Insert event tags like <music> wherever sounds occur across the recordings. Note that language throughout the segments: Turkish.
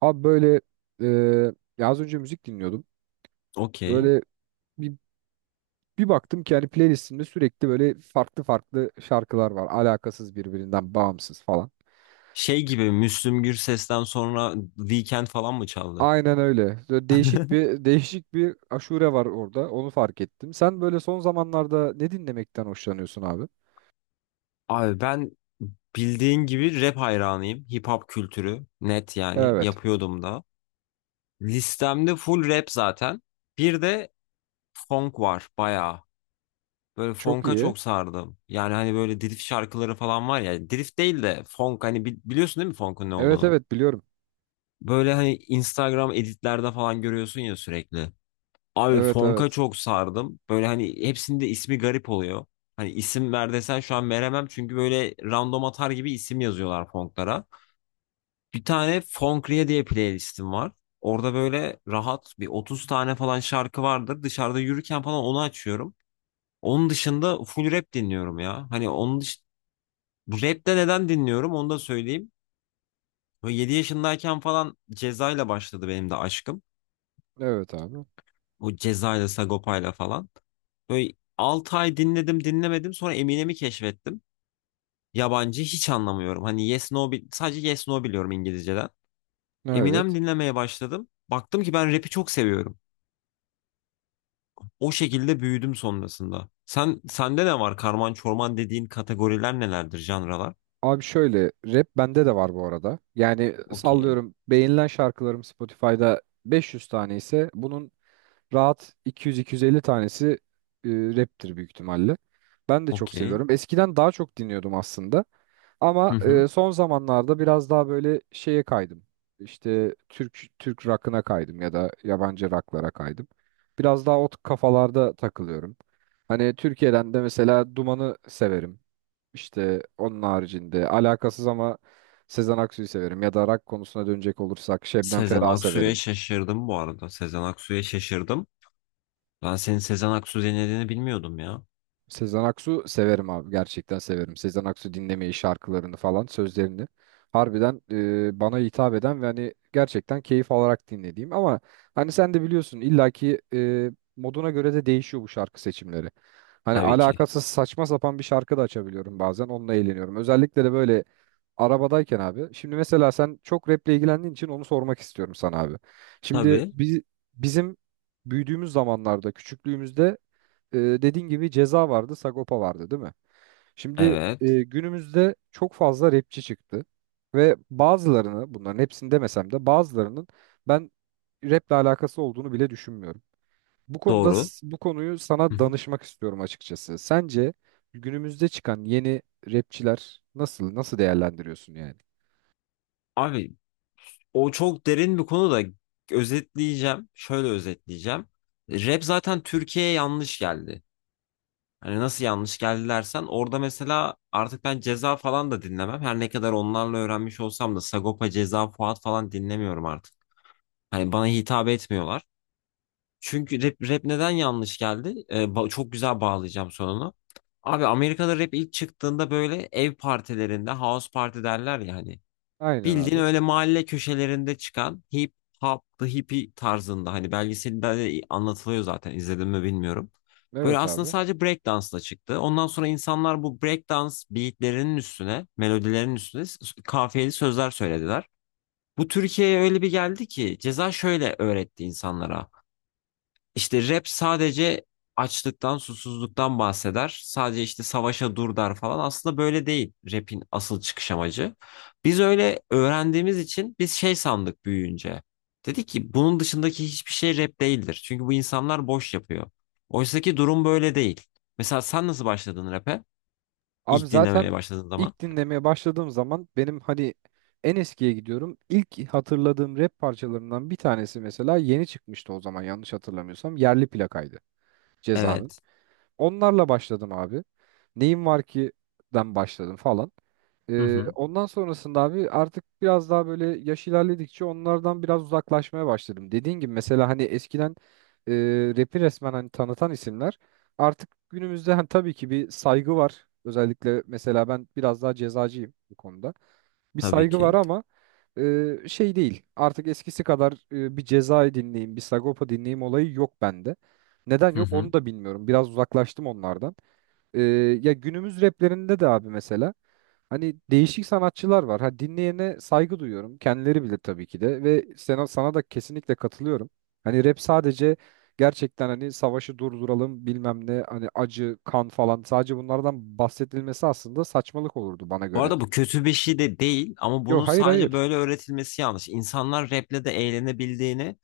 Abi böyle eee ya az önce müzik dinliyordum. Okey. Böyle bir, bir baktım ki hani playlistimde sürekli böyle farklı farklı şarkılar var. Alakasız birbirinden bağımsız falan. Şey gibi Müslüm Gürses'ten sonra Weekend falan mı çaldı? Aynen öyle. Böyle değişik bir aşure var orada. Onu fark ettim. Sen böyle son zamanlarda ne dinlemekten hoşlanıyorsun abi? Abi ben bildiğin gibi rap hayranıyım. Hip hop kültürü net yani Evet. yapıyordum da. Listemde full rap zaten. Bir de funk var bayağı. Böyle Çok funk'a iyi. çok sardım. Yani hani böyle drift şarkıları falan var ya. Drift değil de funk hani biliyorsun değil mi funk'un ne Evet, olduğunu? evet, biliyorum. Böyle hani Instagram editlerde falan görüyorsun ya sürekli. Abi Evet, Fonk'a evet. çok sardım. Böyle hani hepsinde ismi garip oluyor. Hani isim ver desen şu an veremem çünkü böyle random atar gibi isim yazıyorlar Fonk'lara. Bir tane Fonkriye diye playlistim var. Orada böyle rahat bir 30 tane falan şarkı vardır. Dışarıda yürürken falan onu açıyorum. Onun dışında full rap dinliyorum ya. Bu Rap de neden dinliyorum onu da söyleyeyim. Böyle 7 yaşındayken falan Ceza'yla başladı benim de aşkım. Evet abi. Bu Ceza'yla Sagopa'yla falan. Böyle 6 ay dinledim dinlemedim sonra Eminem'i keşfettim. Yabancı hiç anlamıyorum. Hani Yes No sadece Yes No biliyorum İngilizceden. Eminem Evet. dinlemeye başladım. Baktım ki ben rap'i çok seviyorum. O şekilde büyüdüm sonrasında. Sende ne var? Karman çorman dediğin kategoriler nelerdir, janralar? Abi şöyle, rap bende de var bu arada. Yani Okey. sallıyorum, beğenilen şarkılarım Spotify'da 500 tane ise bunun rahat 200-250 tanesi e, raptir büyük ihtimalle. Ben de çok Okey. seviyorum. Eskiden daha çok dinliyordum aslında. Ama Hı hı. Son zamanlarda biraz daha böyle şeye kaydım. İşte Türk rock'ına kaydım ya da yabancı rock'lara kaydım. Biraz daha o kafalarda takılıyorum. Hani Türkiye'den de mesela Duman'ı severim. İşte onun haricinde alakasız ama Sezen Aksu'yu severim ya da rock konusuna dönecek olursak Şebnem Sezen Ferah'ı Aksu'ya severim. şaşırdım bu arada. Sezen Aksu'ya şaşırdım. Ben senin Sezen Aksu dinlediğini bilmiyordum ya. Sezen Aksu severim abi, gerçekten severim. Sezen Aksu dinlemeyi, şarkılarını falan, sözlerini harbiden bana hitap eden ve hani gerçekten keyif alarak dinlediğim, ama hani sen de biliyorsun illaki moduna göre de değişiyor bu şarkı seçimleri. Hani Tabii ki. alakasız saçma sapan bir şarkı da açabiliyorum, bazen onunla eğleniyorum. Özellikle de böyle arabadayken abi. Şimdi mesela sen çok raple ilgilendiğin için onu sormak istiyorum sana abi. Şimdi Tabii. biz, bizim büyüdüğümüz zamanlarda, küçüklüğümüzde, dediğin gibi Ceza vardı, Sagopa vardı, değil mi? Şimdi Evet. Günümüzde çok fazla rapçi çıktı ve bazılarını, bunların hepsini demesem de, bazılarının ben raple alakası olduğunu bile düşünmüyorum. Bu konuda Doğru. Bu konuyu Hı sana hı. danışmak istiyorum açıkçası. Sence günümüzde çıkan yeni rapçiler nasıl değerlendiriyorsun yani? Abi o çok derin bir konu da özetleyeceğim. Şöyle özetleyeceğim. Rap zaten Türkiye'ye yanlış geldi. Hani nasıl yanlış geldi dersen orada mesela artık ben Ceza falan da dinlemem. Her ne kadar onlarla öğrenmiş olsam da Sagopa, Ceza, Fuat falan dinlemiyorum artık. Hani bana hitap etmiyorlar. Çünkü rap neden yanlış geldi? Çok güzel bağlayacağım sonunu. Abi Amerika'da rap ilk çıktığında böyle ev partilerinde house party derler ya hani. Aynen Bildiğin abi. öyle mahalle köşelerinde çıkan hip hop, the hippie tarzında hani belgeselde de anlatılıyor zaten izledim mi bilmiyorum. Böyle Evet aslında abi. sadece breakdance'la çıktı. Ondan sonra insanlar bu breakdance beatlerinin üstüne, melodilerin üstüne kafiyeli sözler söylediler. Bu Türkiye'ye öyle bir geldi ki ceza şöyle öğretti insanlara. İşte rap sadece açlıktan, susuzluktan bahseder. Sadece işte savaşa dur der falan. Aslında böyle değil rap'in asıl çıkış amacı. Biz öyle öğrendiğimiz için biz şey sandık büyüyünce. Dedik ki bunun dışındaki hiçbir şey rap değildir. Çünkü bu insanlar boş yapıyor. Oysaki durum böyle değil. Mesela sen nasıl başladın rap'e? Abi İlk dinlemeye zaten başladığın zaman. ilk dinlemeye başladığım zaman, benim hani en eskiye gidiyorum. İlk hatırladığım rap parçalarından bir tanesi, mesela yeni çıkmıştı o zaman yanlış hatırlamıyorsam, Yerli Plaka'ydı Ceza'nın. Evet. Onlarla başladım abi. Neyim Var ki den başladım falan. Hı hı. Ondan sonrasında abi artık biraz daha böyle yaş ilerledikçe onlardan biraz uzaklaşmaya başladım. Dediğin gibi, mesela hani eskiden e, rap'i resmen hani tanıtan isimler, artık günümüzde hani tabii ki bir saygı var. Özellikle mesela ben biraz daha cezacıyım bu konuda, bir Tabii saygı var ki. ama şey değil. Artık eskisi kadar bir Ceza'yı dinleyeyim, bir Sagopa dinleyeyim olayı yok bende. Neden Hı yok hı. onu da bilmiyorum. Biraz uzaklaştım onlardan. E, ya günümüz raplerinde de abi mesela hani değişik sanatçılar var. Ha, dinleyene saygı duyuyorum. Kendileri bilir tabii ki de, ve sana da kesinlikle katılıyorum. Hani rap sadece, gerçekten hani savaşı durduralım bilmem ne, hani acı, kan falan, sadece bunlardan bahsedilmesi aslında saçmalık olurdu bana Bu göre arada de. bu kötü bir şey de değil ama bunun Yok, hayır, sadece hayır. böyle öğretilmesi yanlış. İnsanlar rap'le de eğlenebildiğini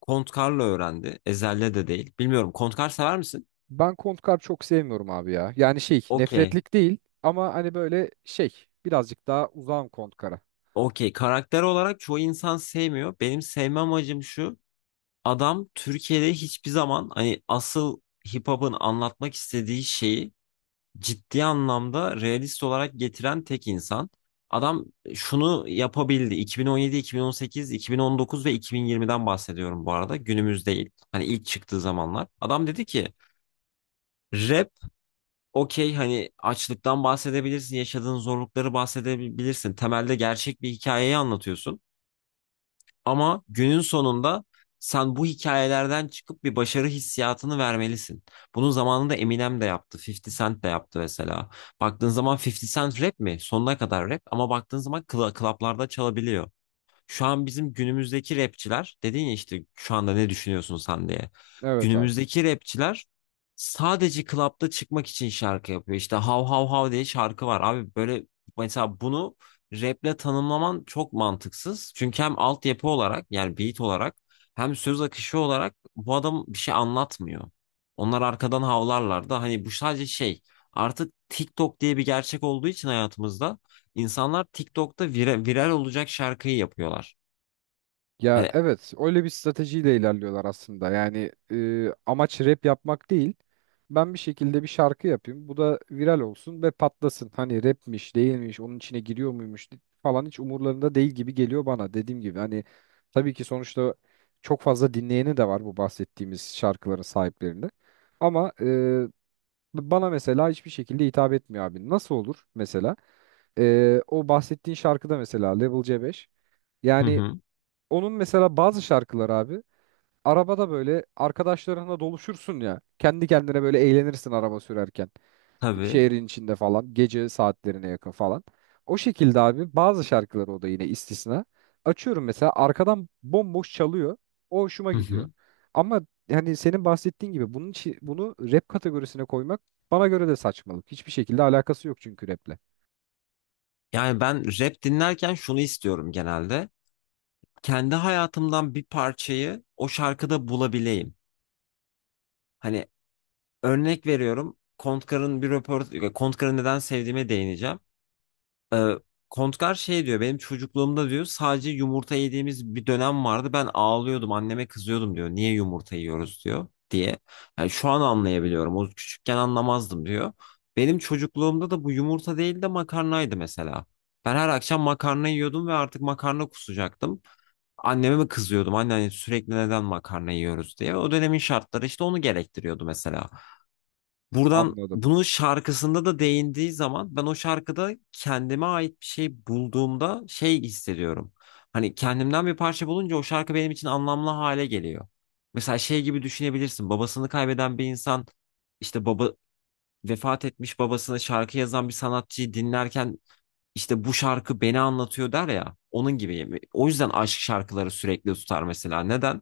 Kontkar'la öğrendi. Ezel'le de değil. Bilmiyorum. Kontkar sever misin? Ben Kontkar çok sevmiyorum abi ya. Yani şey, Okey. nefretlik değil, ama hani böyle şey, birazcık daha uzağım Kontkar'a. Okey. Karakter olarak çoğu insan sevmiyor. Benim sevme amacım şu. Adam Türkiye'de hiçbir zaman hani asıl hip hop'un anlatmak istediği şeyi ciddi anlamda realist olarak getiren tek insan. Adam şunu yapabildi. 2017, 2018, 2019 ve 2020'den bahsediyorum bu arada. Günümüz değil. Hani ilk çıktığı zamanlar. Adam dedi ki rap okey hani açlıktan bahsedebilirsin, yaşadığın zorlukları bahsedebilirsin. Temelde gerçek bir hikayeyi anlatıyorsun. Ama günün sonunda sen bu hikayelerden çıkıp bir başarı hissiyatını vermelisin. Bunu zamanında Eminem de yaptı, 50 Cent de yaptı mesela. Baktığın zaman 50 Cent rap mi? Sonuna kadar rap ama baktığın zaman klaplarda çalabiliyor. Şu an bizim günümüzdeki rapçiler dedin ya işte şu anda ne düşünüyorsun sen diye. Evet abi. Günümüzdeki rapçiler sadece klapta çıkmak için şarkı yapıyor. İşte hav hav hav diye şarkı var. Abi böyle mesela bunu raple tanımlaman çok mantıksız. Çünkü hem altyapı olarak yani beat olarak hem söz akışı olarak bu adam bir şey anlatmıyor. Onlar arkadan havlarlar da hani bu sadece şey artık TikTok diye bir gerçek olduğu için hayatımızda İnsanlar TikTok'ta viral olacak şarkıyı yapıyorlar. Ya Hani. evet, öyle bir stratejiyle ilerliyorlar aslında. Yani amaç rap yapmak değil. Ben bir şekilde bir şarkı yapayım, bu da viral olsun ve patlasın. Hani rapmiş değilmiş, onun içine giriyor muymuş falan, hiç umurlarında değil gibi geliyor bana. Dediğim gibi hani, tabii ki sonuçta çok fazla dinleyeni de var bu bahsettiğimiz şarkıların sahiplerinde. Ama bana mesela hiçbir şekilde hitap etmiyor abi. Nasıl olur mesela? O bahsettiğin şarkıda mesela Level C5. Hı Yani hı. onun mesela bazı şarkılar abi, arabada böyle arkadaşlarınla doluşursun ya. Kendi kendine böyle eğlenirsin araba sürerken, Tabii. şehrin içinde falan, gece saatlerine yakın falan. O şekilde abi bazı şarkıları, o da yine istisna. Açıyorum mesela, arkadan bomboş çalıyor. O hoşuma Hı gidiyor. hı. Ama hani senin bahsettiğin gibi bunun için bunu rap kategorisine koymak bana göre de saçmalık. Hiçbir şekilde alakası yok çünkü raple. Yani ben rap dinlerken şunu istiyorum genelde. Kendi hayatımdan bir parçayı o şarkıda bulabileyim. Hani örnek veriyorum. Kontkar'ın bir röportaj, Kontkar'ı neden sevdiğime değineceğim. Ee, Kontgar şey diyor benim çocukluğumda diyor sadece yumurta yediğimiz bir dönem vardı ben ağlıyordum anneme kızıyordum diyor niye yumurta yiyoruz diyor diye. Yani şu an anlayabiliyorum o küçükken anlamazdım diyor. Benim çocukluğumda da bu yumurta değil de makarnaydı mesela. Ben her akşam makarna yiyordum ve artık makarna kusacaktım. Anneme mi kızıyordum anne hani sürekli neden makarna yiyoruz diye. O dönemin şartları işte onu gerektiriyordu mesela. Buradan Anladım. bunun şarkısında da değindiği zaman ben o şarkıda kendime ait bir şey bulduğumda şey hissediyorum. Hani kendimden bir parça bulunca o şarkı benim için anlamlı hale geliyor. Mesela şey gibi düşünebilirsin. Babasını kaybeden bir insan işte baba vefat etmiş babasına şarkı yazan bir sanatçıyı dinlerken işte bu şarkı beni anlatıyor der ya onun gibi. O yüzden aşk şarkıları sürekli tutar mesela. Neden?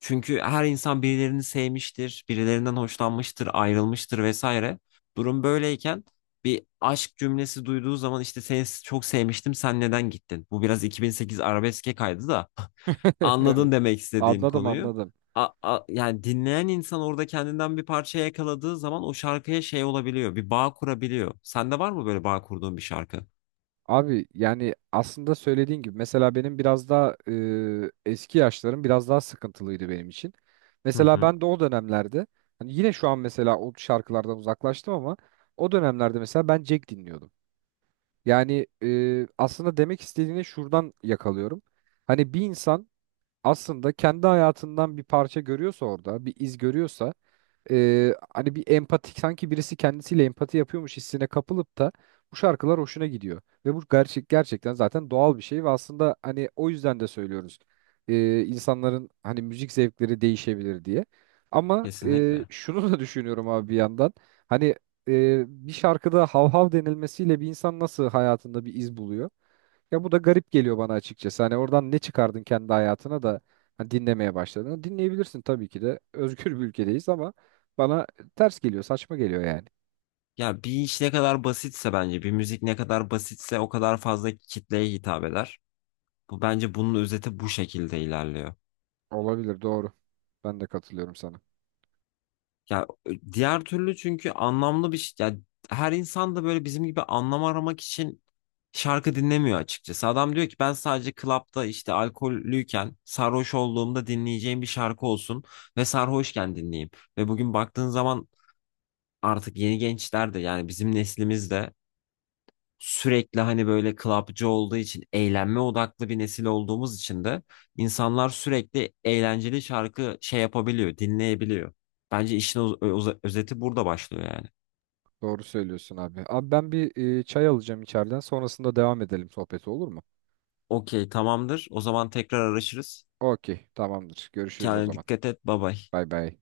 Çünkü her insan birilerini sevmiştir, birilerinden hoşlanmıştır, ayrılmıştır vesaire. Durum böyleyken bir aşk cümlesi duyduğu zaman işte seni çok sevmiştim, sen neden gittin? Bu biraz 2008 arabeske kaydı da <laughs> <laughs> anladın Evet. demek istediğim Anladım, konuyu. anladım. Yani dinleyen insan orada kendinden bir parça yakaladığı zaman o şarkıya şey olabiliyor, bir bağ kurabiliyor. Sende var mı böyle bağ kurduğun bir şarkı? Abi yani aslında söylediğin gibi, mesela benim biraz daha eski yaşlarım biraz daha sıkıntılıydı benim için. Hı Mesela hı. ben de o dönemlerde, hani yine şu an mesela o şarkılardan uzaklaştım ama o dönemlerde mesela ben Jack dinliyordum. Yani aslında demek istediğini şuradan yakalıyorum. Hani bir insan aslında kendi hayatından bir parça görüyorsa, orada bir iz görüyorsa hani bir empatik, sanki birisi kendisiyle empati yapıyormuş hissine kapılıp da bu şarkılar hoşuna gidiyor. Ve bu gerçekten zaten doğal bir şey ve aslında hani o yüzden de söylüyoruz. İnsanların hani müzik zevkleri değişebilir diye. Ama Kesinlikle. şunu da düşünüyorum abi bir yandan. Hani bir şarkıda hav hav denilmesiyle bir insan nasıl hayatında bir iz buluyor? Ya bu da garip geliyor bana açıkçası. Hani oradan ne çıkardın kendi hayatına da hani dinlemeye başladın. Dinleyebilirsin tabii ki de. <laughs> Özgür bir ülkedeyiz ama bana ters geliyor, saçma geliyor yani. Ya bir iş ne kadar basitse bence, bir müzik ne kadar basitse o kadar fazla kitleye hitap eder. Bu bence bunun özeti bu şekilde ilerliyor. Olabilir, doğru. Ben de katılıyorum sana. Ya diğer türlü çünkü anlamlı bir şey. Ya her insan da böyle bizim gibi anlam aramak için şarkı dinlemiyor açıkçası. Adam diyor ki ben sadece klapta işte alkollüyken sarhoş olduğumda dinleyeceğim bir şarkı olsun ve sarhoşken dinleyeyim. Ve bugün baktığın zaman artık yeni gençler de yani bizim neslimizde sürekli hani böyle clubcı olduğu için eğlenme odaklı bir nesil olduğumuz için de insanlar sürekli eğlenceli şarkı şey yapabiliyor, dinleyebiliyor. Bence işin özeti burada başlıyor yani. Doğru söylüyorsun abi. Abi ben bir çay alacağım içeriden. Sonrasında devam edelim sohbeti, olur mu? Okey, tamamdır. O zaman tekrar araşırız. Okey, tamamdır. Görüşürüz o Kendine zaman. dikkat et. Bye bye. Bay bay.